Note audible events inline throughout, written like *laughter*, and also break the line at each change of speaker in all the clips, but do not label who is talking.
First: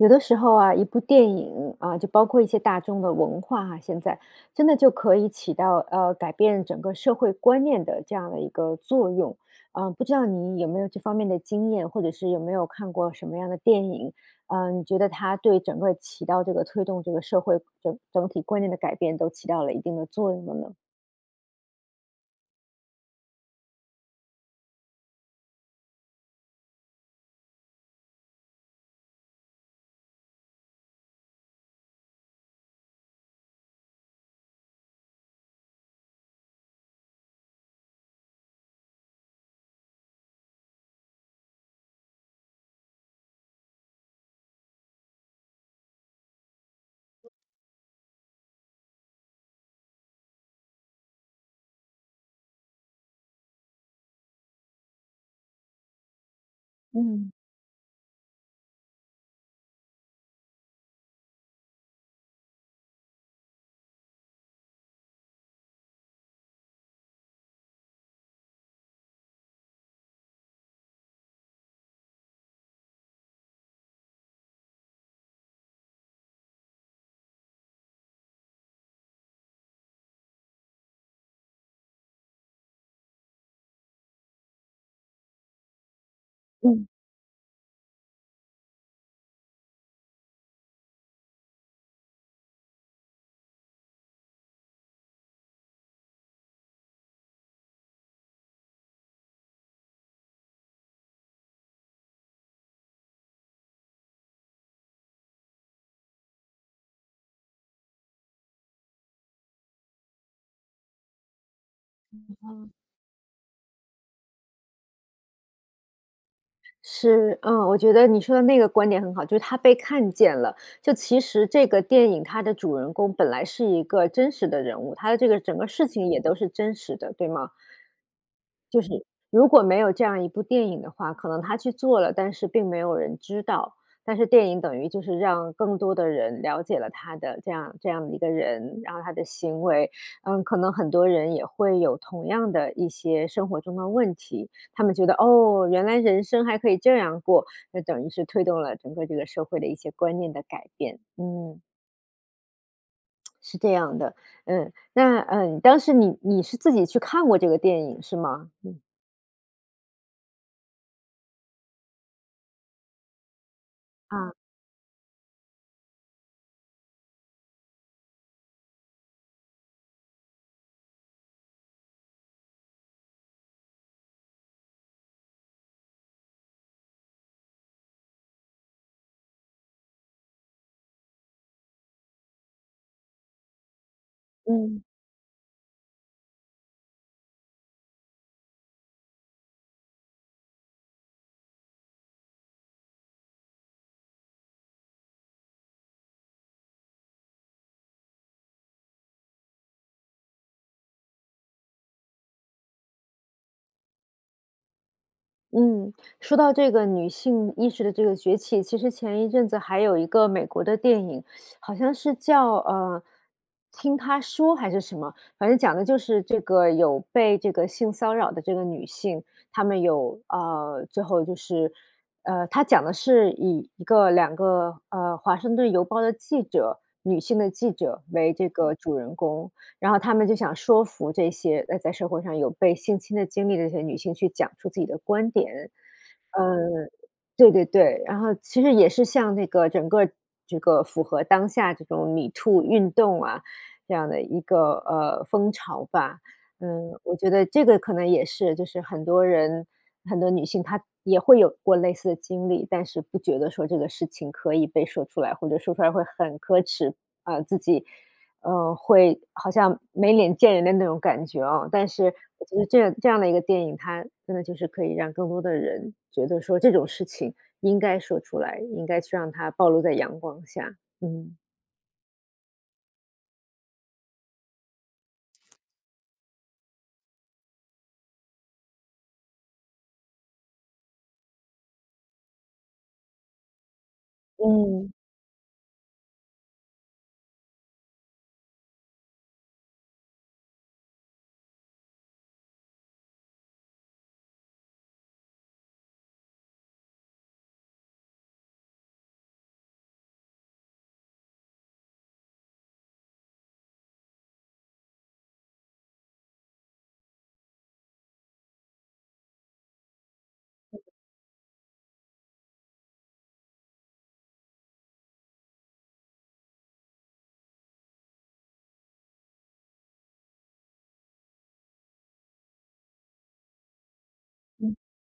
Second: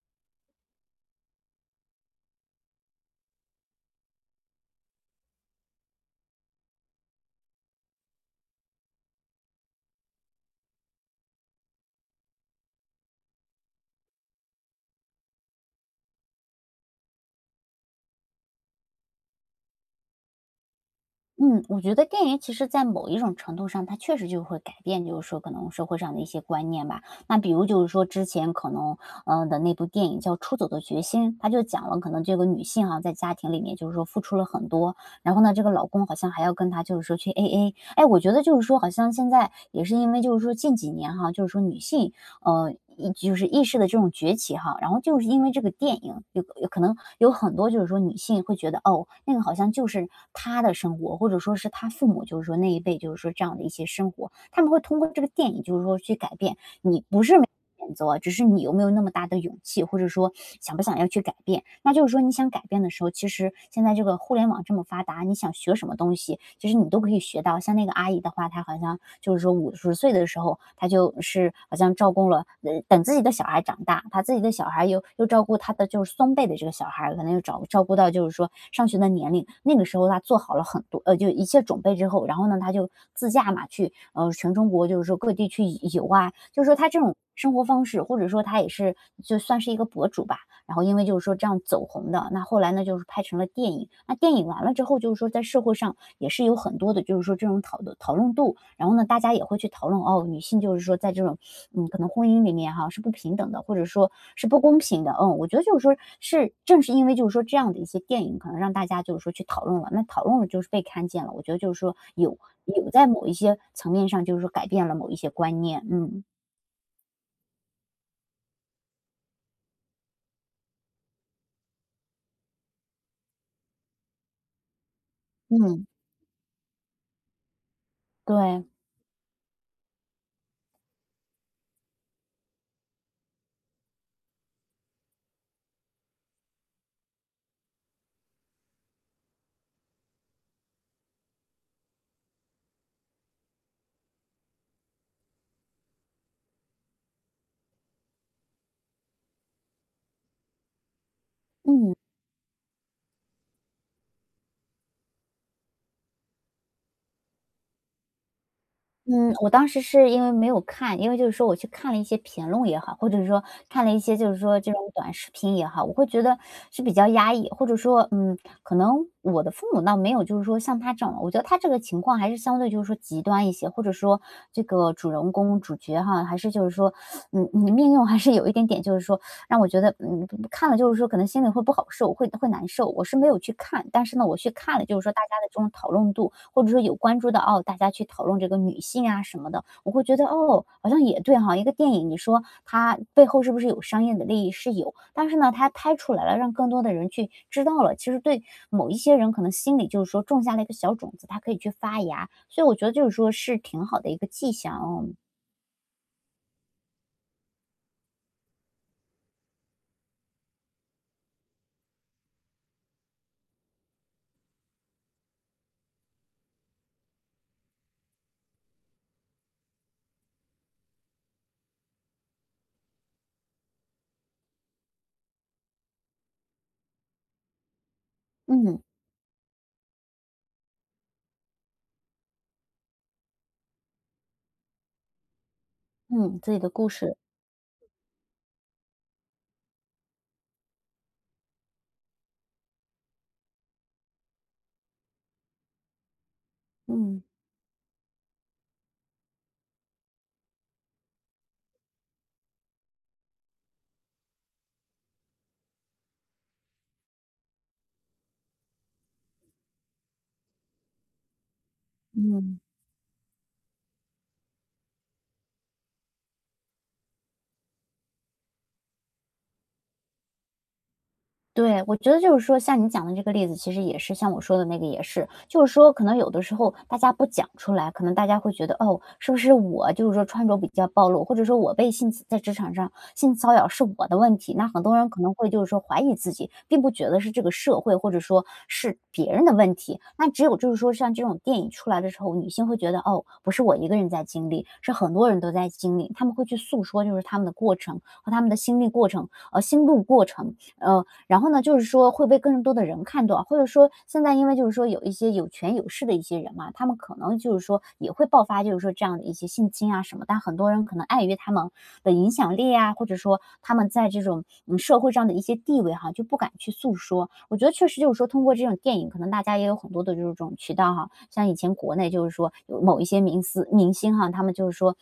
有的时候啊，一部电影，呃，就包括一些大众的文化哈现在，真的就可以起到，呃，改变整个社会观念的这样的一个作用。呃，不知道你有没有这方面的经验，或者是有没有看过什么样的电影？呃，你觉得它对整个起到这个推动这个社会整整体观念的改变，都起到了一定的作用的呢？
嗯，我觉得电影其实在某一种程度上它确实就会改变，就是说可能社会上的一些观念吧。那比如就是说之前可能，呃，的那部电影叫《出走的决心》，它就讲了可能这个女性哈，在家庭里面就是说付出了很多，然后呢，这个老公好像还要跟她就是说去 AA。哎，我觉得就是说好像现在也是因为就是说近几年哈，就是说女性，呃，意就是意识的这种崛起哈。然后就是因为这个电影有有可能有很多就是说女性会觉得，哦，那个好像就是她的生活，或者说是她父母就是说那一辈就是说这样的一些生活。她们会通过这个电影就是说去改变，你不是
嗯。
没 *unintelligible* 选择，只是你有没有那么大的勇气，或者说 *sucks teeth* 想不想要去改变。那就是说你想改变的时候，其实现在这个互联网这么发达，你想学什么东西，就是你都可以学到。像那个阿姨的话，她好像就是说50岁的时候，她就是好像照顾了呃，等自己的小孩长大，她自己的小孩儿又又照顾她的就是孙辈的这个小孩儿，可能又找照顾到就是说上学的年龄，那个时候她做好了很多呃，就一切准备之后，然后呢，她就自驾嘛，去，呃，全中国就是说各地去游游啊。就是说她
嗯。
这种生活方式，或者说她也是就算是一个博主吧，然后因为就是说这样走红的。那后来呢，就是拍成了电影。那电影完了之后就是说在社会上也是有很多的就是说这种讨论讨论度，然后呢，大家也会去讨论，哦，女性就是说在这种，*sucks teeth* 嗯，可能婚姻里面哈，是不平等的，或者说是不公平的。嗯，我觉得就是说是正是因为就是说这样的一些电影可能让大家就是说去讨论了，那讨论了就是被看见了，我觉得就是说有
嗯，哦。
有在某一些层面上就是说改变了某一些观念。嗯。
是，呃，我觉得你说的那个观点很好，就是她被看见了，就其实这个电影它的主人公本来是一个真实的人物，它的这个整个
嗯。
事情也都是真实的，对吗？
对。
就是，如果没有这样一部电影的话，可能她去做了，但是并没有人知道。但是电影等于就是让更多的人了解了她的这样这样一个人，然后她的行为。嗯，可能很多人也会有同样的一些生活中的问题。他们觉得，哦，原来人生还可以这样过，那等于是推动了整个这个社会的一些观念的改变，嗯。
嗯。
*tsk* 是这样的。嗯。那，呃，当时你你是自己去看过这个电影是吗？嗯。
嗯，我当时是因为没有看，因为就是说我去看了一些评论也好，或者说看了一些就
啊。
是说这种短视频也好，我会觉得是比较压抑。或者说，嗯，可能我的父母倒没有就是说像她这样，我觉得她这个情况还是相对就是说极端一些。或者说这个主人公、主角哈，还是就是说 *sucks teeth* 你你的命运还是有一点点，就是说 *sucks teeth* 让我觉得，嗯，看了就是说可能心里会不好受，会会难受。我是没有去看，但是呢，我去看
嗯。
了就是说大家的这种讨论度，或者说有关注到，哦，大家去讨论这个女性啊什么的，我会觉得，哦，好像也对哈，一个电影你说它背后是不是有商业的利益？是有。但是呢，它拍出来了，让更多的人去知道了，其实对某一些人可能心里就是说种下了一个小种子，它可以去发芽。所以我觉得就是说是挺好的一个迹象，嗯。
嗯，说到这个女性意识的这个崛起。其实前一阵子还有一个美国的电影，*sucks teeth* 好像是叫，呃，《听她说》还是什么。反正讲的就是这个有被这个性骚扰的这个女性，她们有，啊，最后就是呃，它讲的是以1个2个，呃，华盛顿邮报的记者，女性的记者为这个
嗯。
主人公，然后她们就想说服这些，呃，在社会上有被性侵的经历的这些女性去讲出自己的观点。
嗯，自
呃，
己的故事。
对对对。然后其实也是像那个整个这个符合当下这种MeToo运动啊，这样的一个，呃，风潮吧。嗯，我
嗯。
觉得这个可能也是，就是很多人、很多女性，她也会有过类似的经历。但是不觉得说这个事情可以被说出来，或者说出来会很可耻。呃，自己，呃，会好像没脸见人的那种感觉啊。但是我觉
嗯。
得这样这样的一个电影，它真的就是可以让更多的人觉得说这种事情应该说出来，应该去让它暴露在阳光下。嗯。
对，我觉得就是说像你讲的这个例子，其实也是像我说的那个也是。就是说可能有的时候大家不讲出来，可能大家会觉得，哦，是不是我就是说穿着比较暴露，或者说我被性侵在职场上性骚扰是我的问题。那很
嗯。
多人可能会就是说怀疑自己，并不觉得是这个社会或者说是别人的问题。那只有就是说像这种电影出来的时候，女性会觉得，哦，不是我一个人在经历，是很多人都在经历。她们会去诉说就是她们的过程和她们的心历过程，哦，心路过程。呃，然后呢就是说会被更多的人看到。或者说现在因为就是说有一些有权有势的一些人嘛，他们可能就是说也会爆发就是说这样的一些性侵啊什么。但很多人可能碍于他们的影响力呀，或者说他们在这种，嗯，社会上的一些地位哈就不敢去诉说。我觉得确实就是说通过这种电影，可能大家也有很多的这种渠道哈。像以前国内就是说有某一些明思明星哈，他们就
嗯。
是说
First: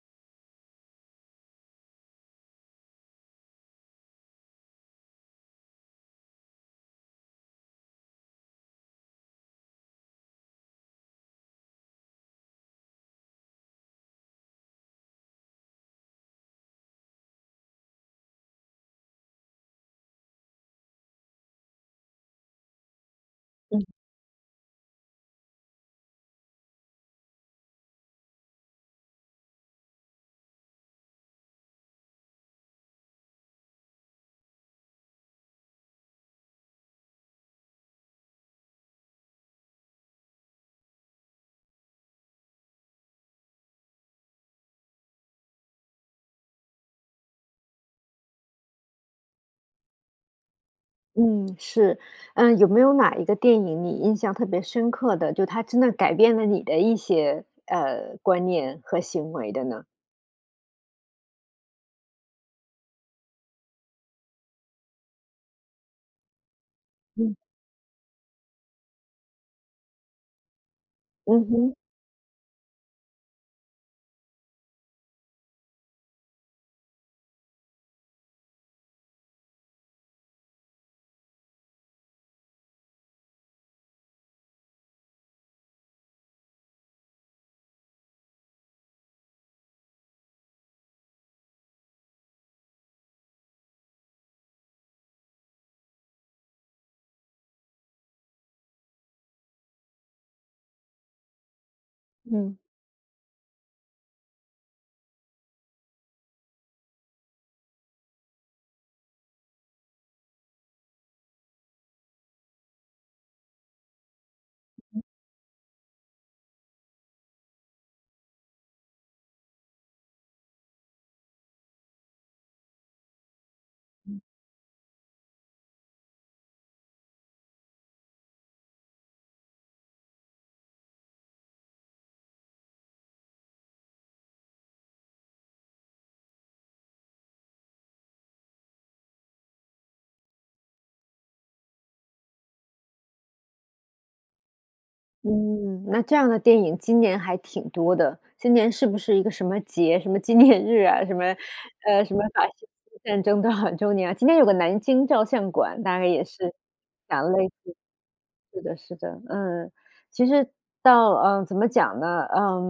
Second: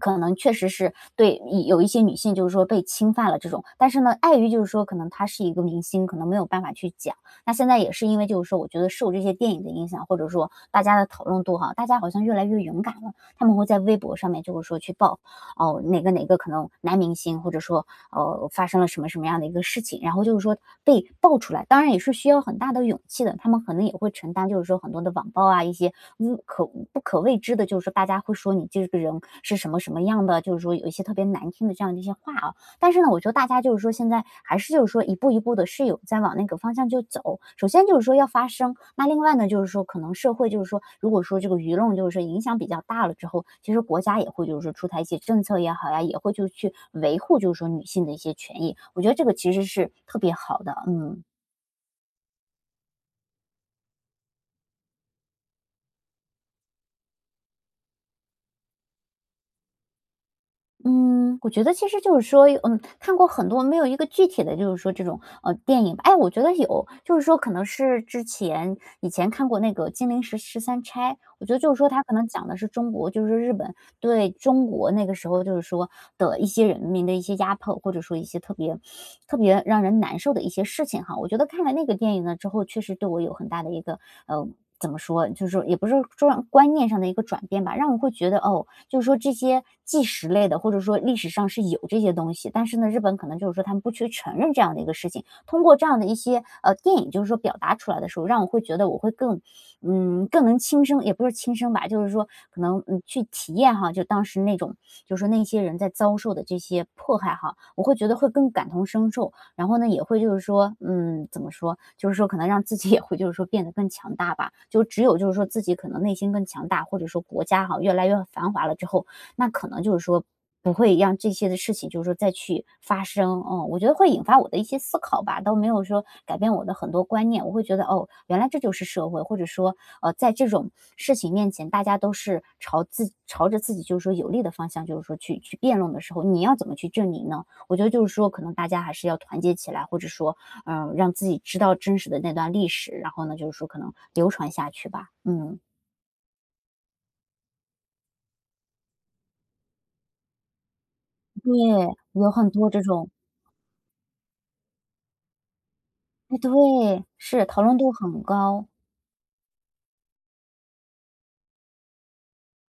可能确实是对，嗯，有一些女性就是说被侵犯了这种，但是呢，碍于就是说可能他是一个明星，可能没有办法去讲。那现在也是因为就是说我觉得受这些电影的影响，或者说大家的讨论度哈，大家好像越来越勇敢了。她们会在微博上面就是说去爆，呃，哪个哪个可能男明星或者说，哦，发生了什么什么样的一个事情，然后就是说被爆出来，当然也是需要很大的勇气的。她们可
嗯。
能也会承担就是说很多的网暴啊，一些物可不可谓知的，就是大家会说你这个人是什么什么样的，就是说有一些特别难听的这样一些话啊。但是呢，我觉得大家就是说，现在还是就是说一步一步地是有在往那个方向就走。首先就是说要发声，那另外呢，就是说可能社会就是说，如果说这个舆论就是说影响比较大了之后，其实国家也会就是说出台一些政策也好呀，也会就是去维护就是说女性的一些权益。我觉得这个其实是特别好的，嗯。
嗯，是。呃，有没有哪一个电影你印象特别深刻的，就它真的改变了你的一些呃，观念和行为的呢？
嗯，我觉得其实就是说有嗯，看过很多，没有一个具体的，就是说这种，嗯，电影。哎，我觉得有，就是
嗯。
说可能是之前，以前看过那个《金陵十十三钗》。
嗯
我觉得就
哼。
是说它可能讲的是中国，就是日本对，中国那个时候就是说的一些人民的一些压迫，或者说一些特别，*sucks teeth* 特别让人难受的一些事情哈。我觉得看了那个电影呢之后，确实对我有很大的一个，呃，怎么说？就说也不是状观念上的一个转变吧，让我会觉得，哦，就是说这些纪实类的，或者说历史上是有这些东西，但是呢，日本可能就是说它们不去承认这样的一个事情。通过这样的一些，呃，电影，就是说表达出来的时候，让我会觉得我会更，嗯，更能亲身也不是说亲身吧，就是说
嗯。
可能，嗯，去体验哈，就当时那种，就是说那些人在遭受的这些迫害哈，我会觉得会更感同身受。然后呢，也会就是说，嗯，怎么说？就是说可能让自己也会，就是说变得更强大吧，就只
嗯。
有就是说自己可能内心更强大，或者说国家哈，越来越繁华了之后，那可能就是说不会让这些的事情就是说再去发生，嗯。我觉得会
嗯。
引发我的一些思考吧，倒没有说改变我的很多观念，我会觉得，哦，原来这就是社会，或者说，呃，在这种事情面前，大家都是朝自朝着自己就是说有利的方向，就是说去去辩论的时候，你要怎么去证明呢？我觉得就是说可能大家还是要团结起来，或者说，呃，让自己知道真实的那段历史，然后呢，就是说可能流传下去吧，嗯。
嗯，那这样的电影今年还挺多的。今年是不是一个什么节？什么纪念日啊？什么，
对，
呃，什么
有
法
很
西
多这
斯
种。
战争多少周年啊？今年有个《南京照相馆》大概也
哎，
是
对，
讲
是，
类
讨
似
论度很
是
高。
的，是的，嗯。其实到，呃，怎么讲呢？呃，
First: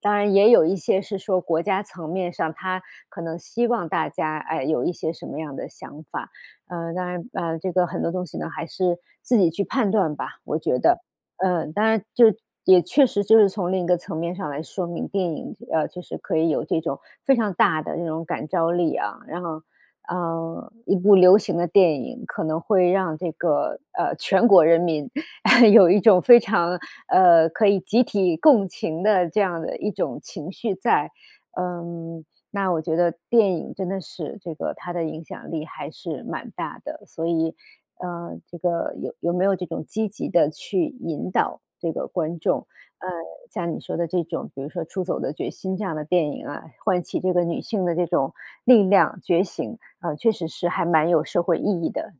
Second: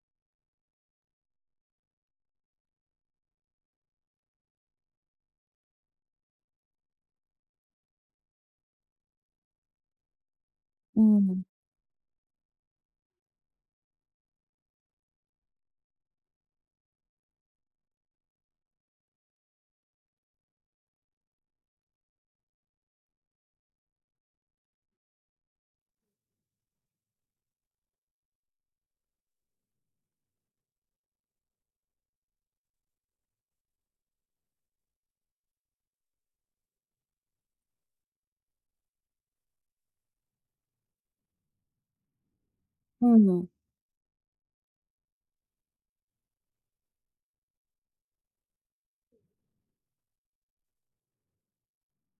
当然也有一些是说国家层面上，它可能希望大家，哎，有一些什么样的想法。呃，当然，呃，这个很多东西呢，还是自己去判断吧，我觉得。
嗯。
呃，当然，就是也确实，就是从另一个层面上来说明，电影，呃，就是可以有这种非常大的这种感召力啊。然后，呃，一部流行的电影，可能会让这个，呃，全国人民 *chuckles* 有一种非常，呃，可以集体共情的这样的一种情绪在。嗯，那我觉得电影真的是这个，它的影响力还是蛮大的，所以，呃，这个有有没有这种积极地去引导这个观众，呃，
嗯。
像你说的这种，比如说《出走的决心》，这样的电影啊，唤起这个女性的这种力量、觉醒，啊，确实是还蛮有社会意义的，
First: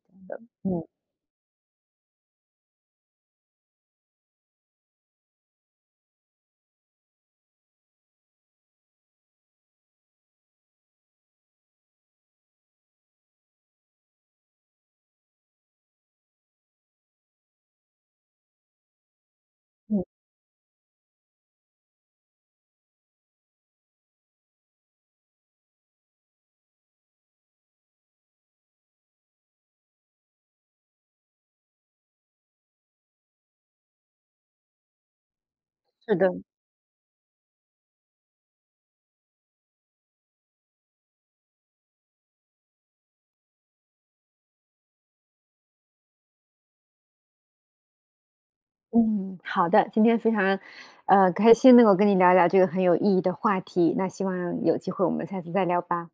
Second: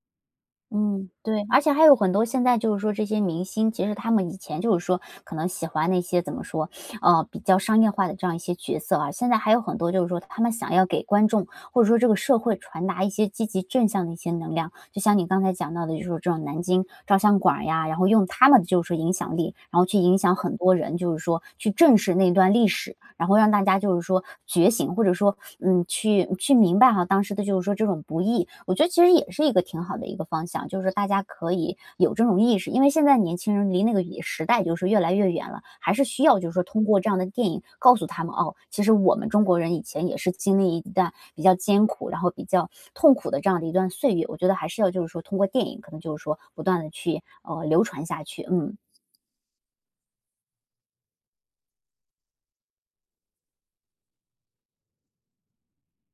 呃，嗯。
嗯，对。而且还有很多现在，就是说这些明星，其实他们以前就是说可能喜欢那些，怎么说？*sucks teeth* 呃，比较商业化的这样一些角色啊，现在还有很多，就是说他们想要给观众，或者说这个社会传达一些积极正向的一些能量，就像你刚才讲到的就是这种《南京照相馆》儿呀，然后用他们就是说影响力，然后去
嗯。
影响很多人，就是说去正视那段历史，然后让大家，就是说觉醒，或者说，嗯，去，去明白哈，当时的，就是说这种不易。我觉得其实也是一个挺好的一个方向，就是大家可以有这种意识，因为现在年轻人离那个也时代就是越来越远了，还是
是
需
的。
要就是说通过这样的电影告诉他们，哦，其实我们中国人以前也是经历一段比较艰苦，然后比较痛苦的这样的一段岁月，我觉得还是要就是说通过电影可能就是说不断地去呃，流传下去，嗯。
嗯，好的。今天非常，呃，开心能够跟你聊聊这个很有意义的话题，那希望有机会我们下次再聊吧。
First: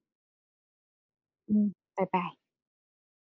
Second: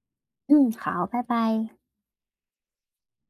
嗯，*smacks lips* 好，拜
嗯，
拜。
拜拜。